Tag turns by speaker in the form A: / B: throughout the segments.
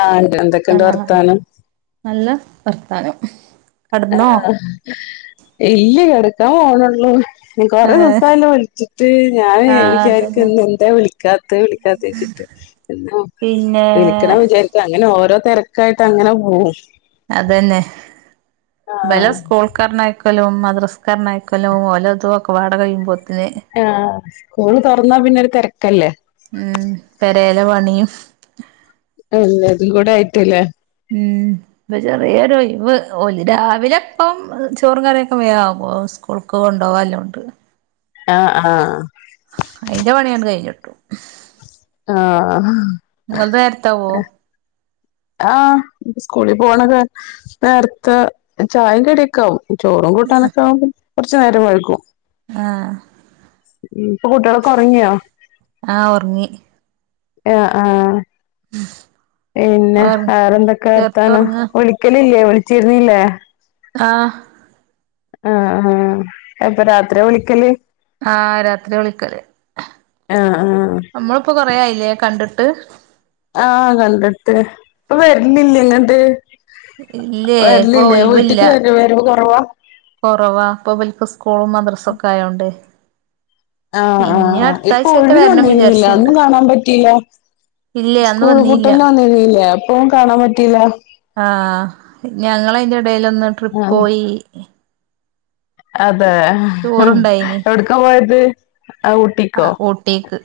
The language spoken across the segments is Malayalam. A: ആഹ് ഇണ്ട്ണ്ട്
B: ആഹ് നല്ല വർത്താനം കടന്നോ
A: ആഹ് ഇല്ലേ കിടക്കാൻ പോണൊള്ളൂ കൊറെ
B: ഏഹ്
A: ദിവസായല്ലോ വിളിച്ചിട്ട് ഞാന്
B: ആഹ്
A: വിചാരിക്കും
B: അതന്നെ
A: ഇന്ന് എന്താ വിളിക്കാത്തെ വിളിക്കാത്തെ വച്ചിട്ട് എന്നോ
B: പിന്നെ
A: ക്കണം വിചാരിക്കു അങ്ങനെ ഓരോ തെരക്കായിട്ട് അങ്ങനെ പോകും
B: അതന്നെ ഇബല
A: ആഹ്
B: സ്കൂൾക്കർ ഞ്ഞയ്ക്ക് ക്കലും മദ്രസക്കർണ്ണയക്കലും ഓലോതും ഒക്കെ വാട കഴിയുമ്പോത്തിന്
A: ആഹ് സ്കൂള് തൊറന്നാ പിന്നെ ഒരു തിരക്കല്ലേ
B: ഉം പെരേല പണിയും
A: എല്ലാത്തിൽ കൂടെ ആയിട്ടല്ലേ
B: ഉം ഇപ്പ ചെറിയൊരു ഒഴിവ് ഓല് രാവിലെ ഇപ്പം ചോറും കറിയൊക്കെ വേഗം ആകും സ്കൂ സ്കൂള്ക്ക് കൊണ്ട് പോകാൻ ഇല്ലോണ്ട്
A: ആഹ് ആഹ്
B: അയിന്റെ പണിയങ്ങട്ട് കഴിഞ്ഞിട്ടു
A: ആഹ്
B: നിങ്ങൾതെ നേരത്തെ ആവോ
A: ആഹ് സ്കൂളി പോകണനേ നേരത്തെ ചായെം കടിയൊക്കാവും ചോറും കൂട്ടാനൊക്കെ ആകും കുറച്ചു നേരം വൈകും
B: ആഹ്
A: ഉം ഇപ്പൊ കൂട്ടികളൊക്ക ഒറങ്ങിയോ
B: ആഹ് ഒർങ്ങി
A: ആഹ് ആഹ് പിന്നെ
B: ഒർ
A: വേറെന്തെക്കെ വർത്താനം
B: ചെർതൊർങ്ങാ
A: വിളി ക്കലില്ലേ വിളിച്ചിരുന്നില്ലേ
B: ആഹ്
A: ആഹ് ആഹ് അപ്പൊ രാത്രിയ വിളിക്കല്
B: ആഹ് രാത്രി വിളിക്കല്
A: ആഹ് ആഹ്
B: നമ്മളിപ്പൊ കൊറയായില്ലേ കണ്ടിട്ട്
A: ആഹ് കണ്ടിട്ട് ഇപ്പൊ വരിലില്ല ഇങ്ങട്ട്
B: ഇല്ലേ ഇപ്പൊ
A: വരലില്ലേ വീട്ടിക്ക് വര വരവ് കുറവാ
B: കുറവാ ഇപ്പഇവർക്ക് സ്കൂളും മദ്രസ ഒക്കെ ആയോണ്ട്
A: ആഹ് ആഹ്
B: ഇനി
A: ആഹ് ഇപ്പൊ
B: അടുത്താഴ്ചറ്റെ
A: ഒഴിവിന്
B: വരണം
A: വന്നിരുന്നില്ല
B: വിചാരിച്ച്ണ്ട്
A: അന്നും കാണാൻ പറ്റില്ല
B: ഇല്ലേ അന്ന്
A: സ്കൂൾ
B: വന്നീല്ല
A: പൂട്ടലിന് വന്നിരുന്നില്ലേ അപ്പ കാണാൻ പറ്റില്ല
B: ആഹ് ഞങ്ങള് അതിന്റെ ഇടേല് ഒന്ന്
A: ആഹ്
B: ട്രിപ്പോയി
A: അതെ
B: ടൂറുണ്ടായിനി
A: എവിടക്കാ പോയത് ആ ഊട്ടിക്കോ
B: തേക്ക്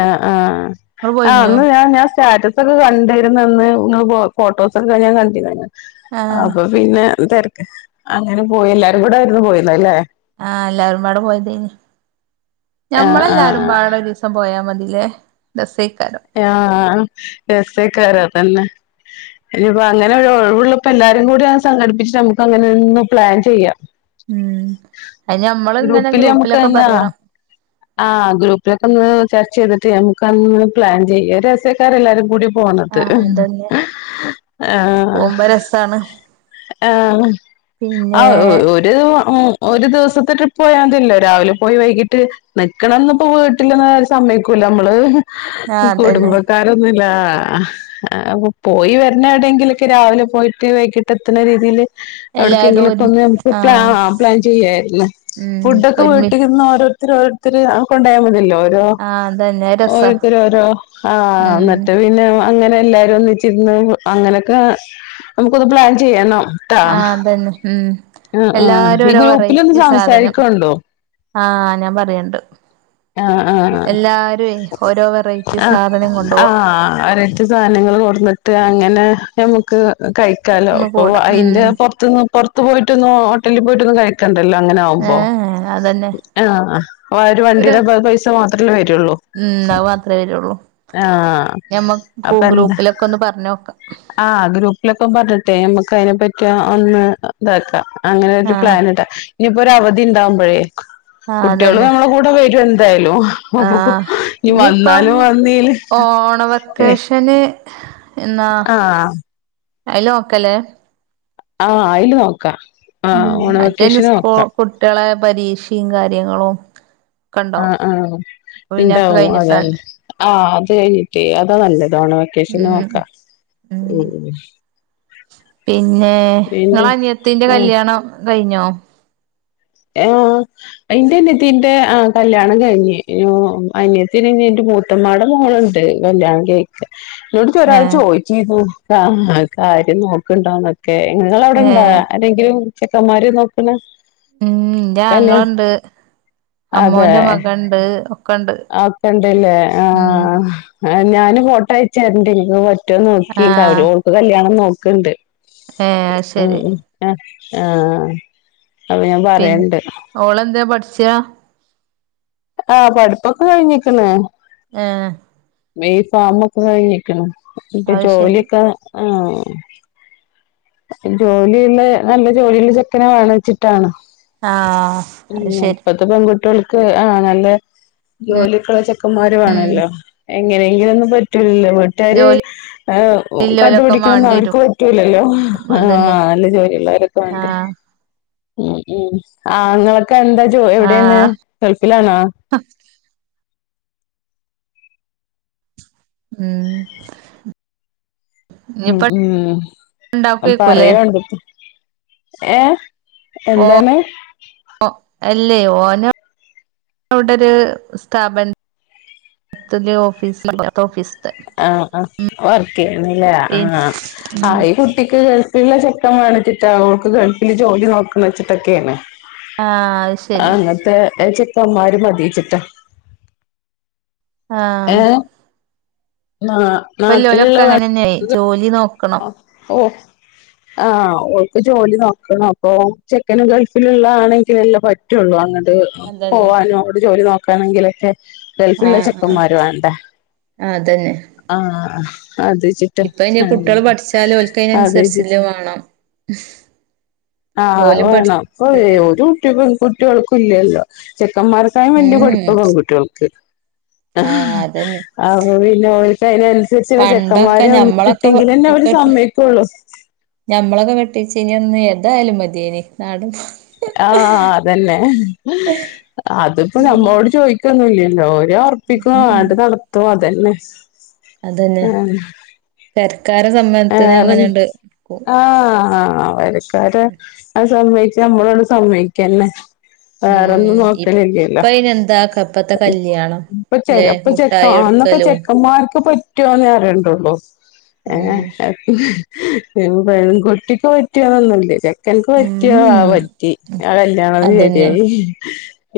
A: ആഹ് ആഹ്
B: ഇങ്ങള്
A: ആഹ്
B: പോയിനിയോ
A: അന്ന് ഞാൻ ഞാൻ സ്റ്റാറ്റസ് കണ്ടിരുന്നന്ന് നിങ്ങൾ ഫോഫോട്ടോസ് ഒക്കെ കഴിഞ്ഞ കണ്ടിരുന്നു
B: ആഹ്
A: അപ്പോ പിന്നെ എന്തക്ക് അങ്ങനെ പോയി എല്ലാരും കൂടൊയിരുന്നു പോയിരുന്ന അല്ലെ
B: ആഹ് എല്ലാരും പാട് പോയതേന്
A: ആഹ് ആഹ്
B: ഞമ്മളെല്ലാരുംപാടരു സം പോയാമതിലെ രസൈക്കാരം
A: ആഹ് രസൈക്കാരം അതന്നെ ഇനിപ്പ അങ്ങനെ ഒ ഒഴിവുള്ളപ്പോ എല്ലാരും കൂടെ സംഘടിപ്പിച്ച്ട്ട് നമുക്ക് അങ്ങനെ ഒന്ന് പ്ലാൻ ചെയ്യാം
B: ഉം ഐന് നമ്മള് ഇങ്ങനെ ഗ്രൂപ്പിലൊക്കെ പറയണം
A: ആ ഗ്രൂപ്പിലൊക്കെ ഒന്ന് ചർച്ച ചെയ്തിട്ട് നമുക്കന്ന് പ്ലാൻ ചെയ്യ രസ്യക്കാരം എല്ലാരും കൂടി പോണത്
B: ആഹ് അതന്നെ
A: ആഹ്
B: പോകുമ്പോ രസാണ്
A: ഹ ആ ആ
B: പിന്നെ
A: ഒര് ഒരു ഒരു ദിവസത്തെ ട്രിപ്പ് പോയാതില്ലോ രാവിലെ പോയി വൈകിട്ട് നിക്കണംന്നപ്പോ വീട്ടിലിന്ന് ഒരു സമ്മതിക്കൂല നമ്മള്
B: ആഹ് അതന്നെ
A: കുടുംബക്കാര് ഒന്നില്ലാ ആ അപ്പൊ പോയി വരുന്ന എവിടെയങ്കിലൊക്കെ രാവിലെ പോയിട്ട് വൈകിട്ട് എത്തുന്ന രീതിയില്
B: എല്ലാരും
A: എവിടക്കെങ്കിലൊക്കെ
B: ഒരു
A: ഒന്ന് നമുക്ക് പ്ല
B: ആഹ്
A: ആ പ്ലാൻ ചെയ്യായിരുന്നു
B: ഉം
A: ഫുഡ് ഒക്കെ
B: ഒരുമി
A: വീട്ടിരുന്നു ഓരോരുത്തർ ഓരോരുത്തര് കൊണ്ട് പോയാൽ മതില്ലോ ര
B: ആഹ് അതന്നെ അത് രസാ
A: ഓരോരുത്തർ ഓരോ ആ
B: ഉം
A: എന്നിട്ട് പിന്നെ അങ്ങനെ എല്ലാരും ഒന്നിച്ചിന്ന് അങ്ങനെയൊക്കെ നമുക്കൊന്ന് പ്ലാൻ ചെയ്യണം ട്ട
B: ആഹ് അതന്നെ ഉം
A: ആ ആ
B: എല്ലാരും
A: ഈ
B: ഓരോ
A: ഗ്രൂപ്പിലൊന്ന് സംസാരിക്കണ്ടു
B: ആഹ ഞാൻ പറയണ്ട്
A: ആഹ ആഹ്
B: എല്ലാരുവേ ഓരോ വെറൈറ്റി
A: ആ
B: സാധനം
A: ആ
B: കൊണ്ടുപോവാ
A: അ സാധനങ്ങൾ കൊട്ടുന്നിട്ട് അങ്ങനെ നമുക്ക് കഴിക്കാലോ
B: ഒന്ന്
A: അപ്പൊ
B: കൂടാ
A: അതിന്റെ
B: ഉം
A: പുറത്തന്ന് പുറത്ത് പോയിട്ടൊന്നും ഹോട്ടലിൽ പോയിട്ടൊന്നും കഴിക്കണ്ടല്ലോ അങ്ങനെ ആകുമ്പോ
B: ഏഹ് അതന്നെ
A: ആഹ ഒരു വണ്ടിയുടെ പൈസ മാത്രല്ലേ വരുള്ളൂ
B: ഉം അത് മാത്രമേ വരുള്ളൂ
A: ആഹ്
B: ഞമ്മക്ക് ഗ്രൂപ്പിലൊക്കെ ഒന്ന് പറഞ് നോക്കാം
A: ആ ഗ്രൂപ്പിലൊക്കെ പറഞ്ഞിട്ടെ നമ്മുക്ക് അതിനെ പറ്റി ഒന്ന് ഇതാക്കാം അങ്ങനെ ഒരു
B: ആഹ്
A: പ്ലാനിടാം ഇനിയിപ്പോ ഒരു അവധി ഉണ്ടാവുമ്പോഴേ
B: ആഹ്
A: കുട്ടികളും
B: അതന്നെ
A: നമ്മളെ കൂടെ അവരും വരും എന്തായാലും
B: ആഹ്
A: ഇനി
B: ഇനിയിപ്പം
A: വന്നാലും വന്നീല് ഏ
B: പക്ഷന് എന്നാ
A: ആഹ്
B: അയില് നോക്കല്ലേ
A: ആ അയില് നോക്കാം ആ
B: ഉം മറ്റേന്
A: ഓണവെക്കേഷന്
B: സ്കൂ
A: നോക്കാം.
B: കുട്ടികളെ പരീക്ഷയും കാര്യങ്ങളും ഒക്കെ
A: ആ
B: ഉണ്ടാവും
A: ആ
B: അപ്പൊ പിന്നെ ഒക്കെ
A: ഉണ്ടാവും
B: കഴിഞ്ഞിട്ടാല്ലേ
A: അതന്നെ ആഹ് അത് കഴിഞ്ഞിട്ടേ അതാ നല്ലത് ഓണം വെകേഷന്
B: ഉം
A: നോക്കാം
B: ഉം
A: ഉ
B: പിന്നെ നിങ്ങള അനിയത്തിന്റെ
A: ഓ
B: കല്യാണം കഴിഞ്ഞോ?
A: ആ എന്റെ അനിയതീന്റെ ആ കല്യാണം കഴിഞ്ഞ് അനിയത്തിന് എന്റെ മൂ മൂത്തുമ്മടെ മോളുണ്ട് കല്യാണം കഴി എന്നോട് ഒരാള്
B: ഏഹ്
A: ചോദിച്ചിനു കാര്യം നോക്കണ്ടോന്ന് ക്കെ നിങ്ങള അവിടെണ്ടാ
B: ഏഹ്
A: ആരെങ്കിലും ചെക്കന്മാര് നോക്കുന്ന?
B: ഇൻ്റെ ആങ്ങളൊണ്ട്
A: അതെ
B: ഒക്കെണ്ട്
A: ആക്കെണ്ടല്ലേ
B: ഉം
A: ആഹ് ആ ഞാനും ഫോട്ടോ അയച്ചരണ്ട് പറ്റൊന്ന് നോക്കി
B: ആഹ്
A: ഓൾക്ക് കല്യാണം നോക്കണ്ട്
B: ഏഹ് അത്
A: ഉം
B: ശരി
A: ഉം ആഹ് അപ്പ ഞാൻ പ
B: പിന്ന ഓളെന്താ പഠിച്ചാ?
A: ആഹ് പഠിപ്പൊക്ക കഴിഞ്ഞിക്കണ്
B: ആഹ്
A: ബി ഫാമൊക്ക കഴിഞ്ഞിക്കണ് ഇപ്പ
B: അത് ശരി
A: ജോലിയൊക്ക ആഹ് ജോലിയുള്ള നല്ല ജോലിയുള്ള ചെക്കനെ വേണച്ചിട്ടാണ്
B: ആഹ് അത് ശരി
A: ഇപ്പത്തെ പെൺകുട്ടിഓള്ക്ക് ആഹ് നല്ല ജോലിക്കൊള്ള ചെക്കന്മാരു
B: ഉം
A: വേണോല്ലോ എങ്ങനെയെങ്കിലും ഒന്നും പറ്റൂലല്ലോ വീട്ടാര്
B: ജോലി ഇല്ലോലൊക്കെ
A: കണ്ടുപിടിക്കണംന്ന് അവർക്ക്
B: മാണ്ടിരും
A: പറ്റൂല്ലല്ലോ ആഹ്
B: അതന്നെ
A: നല്ല ജോലിയൊള്ളവരൊക്ക വേണ്ടേ
B: ആഹ്
A: ഉം ഉം ആങ്ങളൊക്കെ എന്താ ജോലി എവിടേണ്
B: ആഹ്
A: ഗൾഫിലാണോ?
B: ഉം
A: ഉം
B: ഇനിയിപ്പ
A: ഉം
B: ഇണ്ടാക്കുവെക്കൂല്ലേ
A: പറയാഅവൾടെ എടുത്ത് ഏഹ് എന്താണ്
B: ഓ അല്ലേ ഓന് അവടെ ഒര് സ്ഥാപന ത്തില് ഓഫീസ് ഇവിടത്തെ ഓഫീസില്
A: ആഹ് ആഹ് വർക്ക് ചെയ്യുന്നില്ല
B: ഉം
A: ആഹ് ആഹ് കു കുട്ടിക്ക് ഗൾഫിള്ള ചെക്കൻ വേണച്ചിട്ടാ ഓൾക്ക് ഗൾഫില് ജോലി നോക്ക്ന്ന് വെച്ചിട്ടൊക്കെയാണ്
B: ആഹ് അത്
A: ആഹ്
B: ശരി
A: അങ്ങനത്തെ ചെക്കന്മാര് മതീച്ചിട്ടാ
B: ആഹ്
A: ഏഹ് നാ
B: ഇപ്പല്ലോലക്കെ അങ്ങനെ തന്നെ ആയി ജോലി നോ
A: ഓഹ് ഓഹ് ആഹ് ഓൾക്ക് ജോലി നോക്കണം അപ്പൊ ചെക്കന് ഗൾഫിലുള്ള ആണെങ്കിലല്ലേ പറ്റു റ്റുള്ളൂ അങ്ങട്ട്
B: അതന്നെ
A: പോവാനും അങ്ങട്ട് ജോലി നോക്കാനെങ്കിലൊക്കെ ഗൾഫിലുള്ള
B: ആഹ് ആഹ്
A: ചെക്കന്മാരും വേണ്ടേ
B: ആഹ് അതെ
A: ആഹ് അത് [unintelligible]
B: ഇപ്പ ഇനി
A: ആഹ്
B: കുട്ടികള് പഠിച്ചാലും
A: അത് വെച്ചിട്ട്
B: ഓൽക്കയിനനുസരിച്ചില്ലേ വേണം
A: ആഹ്
B: ഓലും പഠി
A: വേണം ഇപ്പൊ
B: അതന്നെ
A: ഒരു കുട്ടികക്കും കുട്ടികൾക്കും ഇല്ലല്ലോ ചെക്കന്മാര ഇത്രേം വലിയ പഠിപ്പ
B: ഉം
A: പെൺകുട്ടികൾക്ക് ആഹ് അപ്പ പിന്ന ഓൾക്ക് അതിനനുസരിച്ച്
B: പണ്ടൊക്കെ
A: ചെക്കന്മാരെ
B: ഞമ്മളൊക്കെ
A: കിട്ടിയെങ്കില് തന്നെ അവര്
B: കെട്ട്
A: സമ്മ ക്കോള്ളു
B: ഞമ്മളൊക്കെ കെട്ടിച്ചീനി അന്ന് ഏതായാലും മതിയേനി നാട
A: ആഹ് അതന്നെ അതിപ്പ
B: ഉം
A: നമ്മോട് ചോദിക്കൊന്നുംല്ലല്ലോ ഓര് ഒറ പ്പിക്കുവ
B: ഉം
A: ആട്ട് നടത്തും അതന്നെ
B: അത് തന്നെ
A: ആഹ്
B: പെരക്കാര സമ്മതത്തിന്
A: വേറെ
B: അങ്ങനെയൊണ്ട്
A: ആഹ് പെരക്കാര് ആ സമ്മതിച്ച നമ്മളും അങ്ങട് സമ്മതിക്കന്നെ വേറൊന്നും
B: ഉം ഇപ്പ
A: നോക്കലില്ലല്ലോ
B: അയിന് എന്താ ഇപ്പത്തെ കല്യാണം
A: ഇപ്പ
B: ല്ലേ
A: ഇപ്പ ചെക്ക
B: മുട്ടായി
A: അന്നൊക്ക
B: കൊടുക്കലും
A: ചെക്കന്മാർക്ക് പറ്റുവോന്ന് അറിയേണ്ടുള്ളൂ
B: ഉം
A: ഏഹ് പെൺ പെൺകുട്ടിക്ക് പറ്റിയന്നൊന്നും ഇല്ല ചെ ചെക്കന്ക്ക് പറ്റിയാ ആ
B: ഉം
A: പറ്റി ആ കല്യാണം ശരിയായി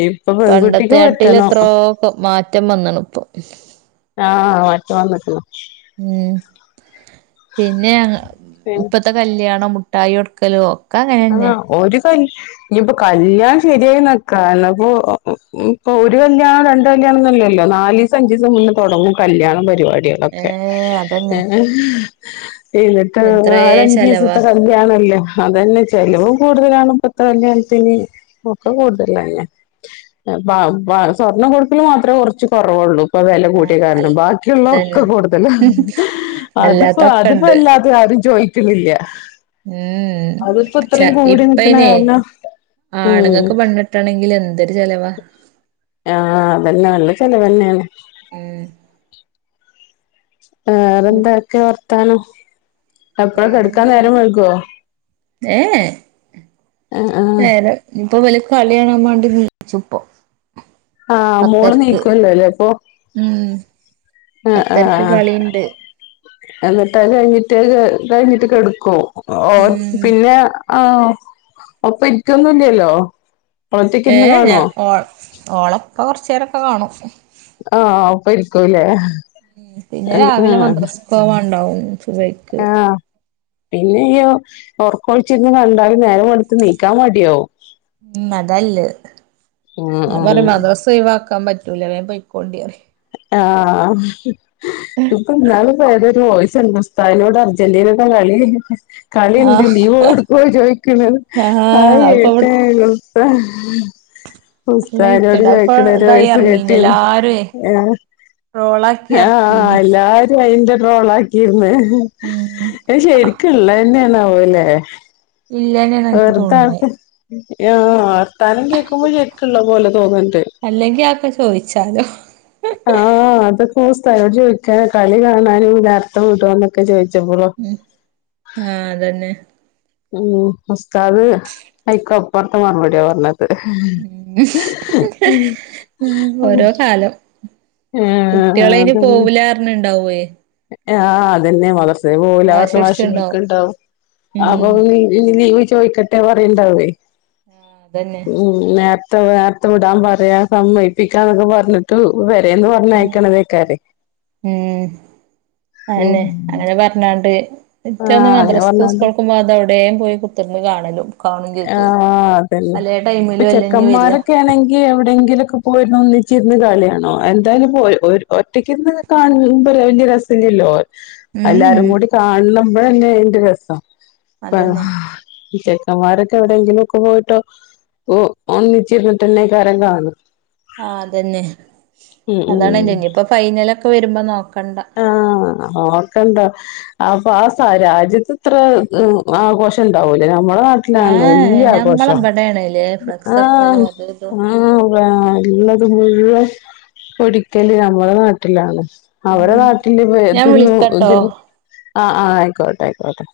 A: ഇ
B: പണ്ടത്തെ ആട്ടില് എത്രോ പ്പ മാറ്റം വന്നണു ഇപ്പൊ
A: ആഹ് മാറ്റം വന്നേക്കണു
B: ഉം പിന്നെ ഇപ്പത്തെ കല്ല്യാണം മുട്ടായി കൊടുക്കലോ
A: ആഹ് ഒരു കല്യ ഇനിയിപ്പൊ കല്യാണം ശരിയായി വെക്കാ അപ്പോ ഇപ്പൊ ഒരു കല്യാണം രണ്ട് കല്യാണന്നല്ലല്ലോ നാല് അഞ്ചി സമുന്നെ തൊടങ്ങും കല്യാണം
B: ഏ
A: പരിപാടിയാളൊക്കെ.
B: അതന്നെ
A: ഇതൊക്കെ
B: എത്രേ ചെലവാ
A: നാലഞ്ചിസത്തെ കല്യാണല്ലെ അതന്നെ ചെലവും കൂടുതലാണ് ഇപത്തെ കല്യാണത്തിന് ഒക്കെ കൂടുതലെന്നെ ബബ ബസ്വർണ്ണം കൊടുകൽ മാത്രേ കുറച്ച് കൊറവൊള്ളൂ ഇപ്പ വില
B: ആ
A: കൂടിയ
B: അൽ
A: കാരണം ബാക്കിയുള്ള
B: അതന്നെ
A: ഒക്കെ കൂടുതല അതിപ്പോ അതിപ്പോ
B: അല്ലാത്തൊക്കെണ്ട്
A: വല്ലാതെ ആരും ചോയി ക്കലില്ല
B: ഉം ഉം ച
A: കൂടി നിക്കണ
B: ഇപ്പയ്നെ
A: കാരണം ഉം
B: ആണുങ്ങകും പെ കെട്ടണെങ്കിൽ എന്തൊരു ചിലവാ.
A: ആഹ് അതന്നെ നല്ല ചെലവ ന്നെയാണ്.
B: ഉം
A: വേറെന്താക്കെ വർത്താനം? എപ്പളാ കെടക്കാൻ
B: വേറെന്താ
A: നേരം
B: അങ്ങനെ
A: വെഴ്കോ?
B: ഏ ഏ
A: ആഹ് ആഹ്
B: നേരെ ഇഞ്ഞിപ്പൊ ഇവല് കളിയാണാൻ മാണ്ടി നീച്ചും ഇപ്പൊ.
A: ആഹ് മോള് നീക്കുവല്ലോലെ അപ്പൊ?
B: ഉം
A: ആഹ്
B: പത്തരക്ക്
A: ആഹ്
B: കളി ഇണ്ട്.
A: എന്നിട്ട് അത് കഴിഞ്ഞിട്ട് കഴിഞ്ഞിട്ട് കെടക്കും ഓ
B: ഉം
A: പിന്നെ ആഹ് ഒപ്പ ഇരിക്കൊന്നുല്ലല്ലോ ഓള് ഒറ്റക്ക്
B: ഏ
A: ഇരുന്ന്
B: ഞാ
A: കാണുവോ?
B: ഓ ഓളെപ്പ കൊറച്ചേരൊക്കെ കാണും.
A: ആഹ് ആഹ് ഉപ്പരിക്കൂല്ലേ?
B: ഉം പിന്നെ രാവിലെ മദ്രസ് പോവാണ്ടാവും സുബയിക്ക്.
A: പിന്നെയ്യോ ഓർക്കൊഴിച്ചിരുന്ന് കണ്ടാൽ നേരം വെളുത്ത് നീക്കാൻ മടിയാവും.
B: ഉം അതാല്ലത്
A: ഉം
B: ഞാ
A: ഉം
B: പറയും മദ്രസ് ഒഴിവാക്കാൻ പറ്റൂല വേം പൊയിക്കോണ്ടി പറയും.
A: ആഹ് ഇപ്പ ഇന്നാള് ഇപ്പൊ ഏതോ ഒര് വോയിസ്‌ കണ്ടു ഉസ് തായിനോട് അർജന്റീനന്റെ കളി. കളി ഇണ്ട്
B: ആഹ്
A: ലീവൊടുക്കോ ചോദിക്ക്ണത് അത്
B: ആഹ് അപ്പൊ
A: കേട്ട്.
B: ഇവട് നല്ല
A: ഉസ്തായിനോട്
B: വിറ്റണ്ട് അപ്പൊ
A: ചോദിക്ക്ണ ഒരു
B: ഇതായി
A: വോയിസ്
B: ഇറങ്ങീന്
A: കേട്ടിന്നു.
B: എല്ലാരുവേ റോളാക്കി
A: ഏഹ് ആഹ്
B: ഇറക്കീനി
A: എല്ലാരും. അയിന്റെ ട്രോള ആക്കിയിന്ന്
B: ഉം
A: അത് ശരിക്കുള്ളതന്നേണാവൊലേ?
B: ഇല്ലന്നെയാണ് എനിക്ക്
A: വെർതെ അത്
B: തോന്നുന്നേ
A: കു ആഹ് വർത്താനം കേക്കുമ്പോ ശെരിക്ള്ളെത് പോലെ തോന്ന്ണ്ട്.
B: അല്ലെങ്കി അതൊക്കെ ചോദിച്ചാലോ?
A: ആഹ അതൊക്കെ ഉസ്സ് താദിനോട് ചോദിക്കാ കളി കാണാനും ഇ നേരത്തെ വി ടോഎന്നൊക്കെ ചോദിച്ചപ്പോളോ.
B: ഉം ആഹ് അതന്നെ.
A: ഉം ഉസ്താത് ഐക്കൊപ്പർത്തെ മറുപടിയാ പറഞ്ഞത്.
B: ഓരോ കാലം.
A: ഏഹ്
B: കുട്ടിയാളയ്ന്
A: അതന്നെ
B: പോവുലാ പറഞ്ഞ്ണ്ടാവെയ്.
A: ആഹ് അതെന്നെ മദ്രസേ പോവു ല പറഞ്ഞ് വാശി പിടിക്ക്ണ്ടാവും. അപ്പൊ
B: ഉം
A: ലി ലീവ് ചോയിക്കട്ടെ പറയ്ണ്ടാ വെയ്.
B: ഉം ഇതന്നെ.
A: നേർത്തെ നേർത്തെ വിടാൻ പറയാ സമ്മയിപ്പിക്കാന്നൊക്കെ പറഞ്ഞി ട്ട് വെരേന്ന് പറഞ്ഞയക്ക്ണതേക്കാരെയ്.
B: ഉം
A: ഉം
B: അയന്നെ അങ്ങനെ പറഞ്ഞാണ്ട് ഇറ്റ ഇന്ന്
A: ആഹ് അങ്ങനെ
B: മദ്രസ്ക്കും
A: പറഞ്ഞാണ്ട്
B: സ്കൂൾക്കും പോവാതവിടെ. വേം പോയി കുത്തിർന്ന് കാണലും. കാണും ചെജ്ജും
A: ആഹ് അതന്നെ
B: പലേ
A: ഇപ്പൊ
B: ടൈമിലും അല്ലെ ഇഞ്ഞ് വരാ
A: ചെക്കന്മാരൊക്കെ ആണെങ്കി. എവിടെയെങ്കിലൊക്കെ പോയിരുന് ഒന്നിച്ചിരുന്ന് കളിയാണു എന്തായാലും പോ ഒറ്റക്കിരുന്ന്. കാണുമ്പ വല്യ രസല്ല്യല്ലോ? എല്ലാരും കൂടി കാണ്പഴല്ലെ അതിന്റെ രസം.
B: അതന്നെ
A: ഈ ചെക്കന്മാരൊക്കെ. എവിടെങ്കിലു ഒക്കെ പോയിട്ടോ ഒന്നിച്ചിരുന്നിട്ടന്നെകാരം കാണ.
B: ആ അതന്നെ
A: ഉം ഉം
B: അതാണ് ഇഞ്ഞിപ്പൊ ഫൈനലൊക്കെ വരുമ്പോ നോക്കണ്ട.
A: ആഹ് നോക്കണ്ട അപ്പൊ ആ സ രാജ്യത്ത് ഇത്ര ആഘോഷം ഇണ്ടാവൂലേ ഞമ്മടെ നാട്ട ഇതാണല്ലോ
B: ഏഹ്
A: വല്യ ആഘോഷ
B: ഞമ്മളെ ഇബടേണ്ല്ലേ ഫ്ലക്സ്
A: ആഹ്
B: വെക്കലും അതും ഇതും
A: ആ ആ വേ ഇള്ളത്ത് മുഴുവൻ പൊടിക്കല് നമ്മുടെ നാട്ടിലാണ് അവരെ
B: ഉം
A: നാട്ടിൽ ഇ
B: ഞാൻ
A: ഇതോ
B: വിളിക്കട്ടോ
A: ഇതി ആ ആഹ് ആയിക്കോട്ടെ അയിക്കോട്ടെ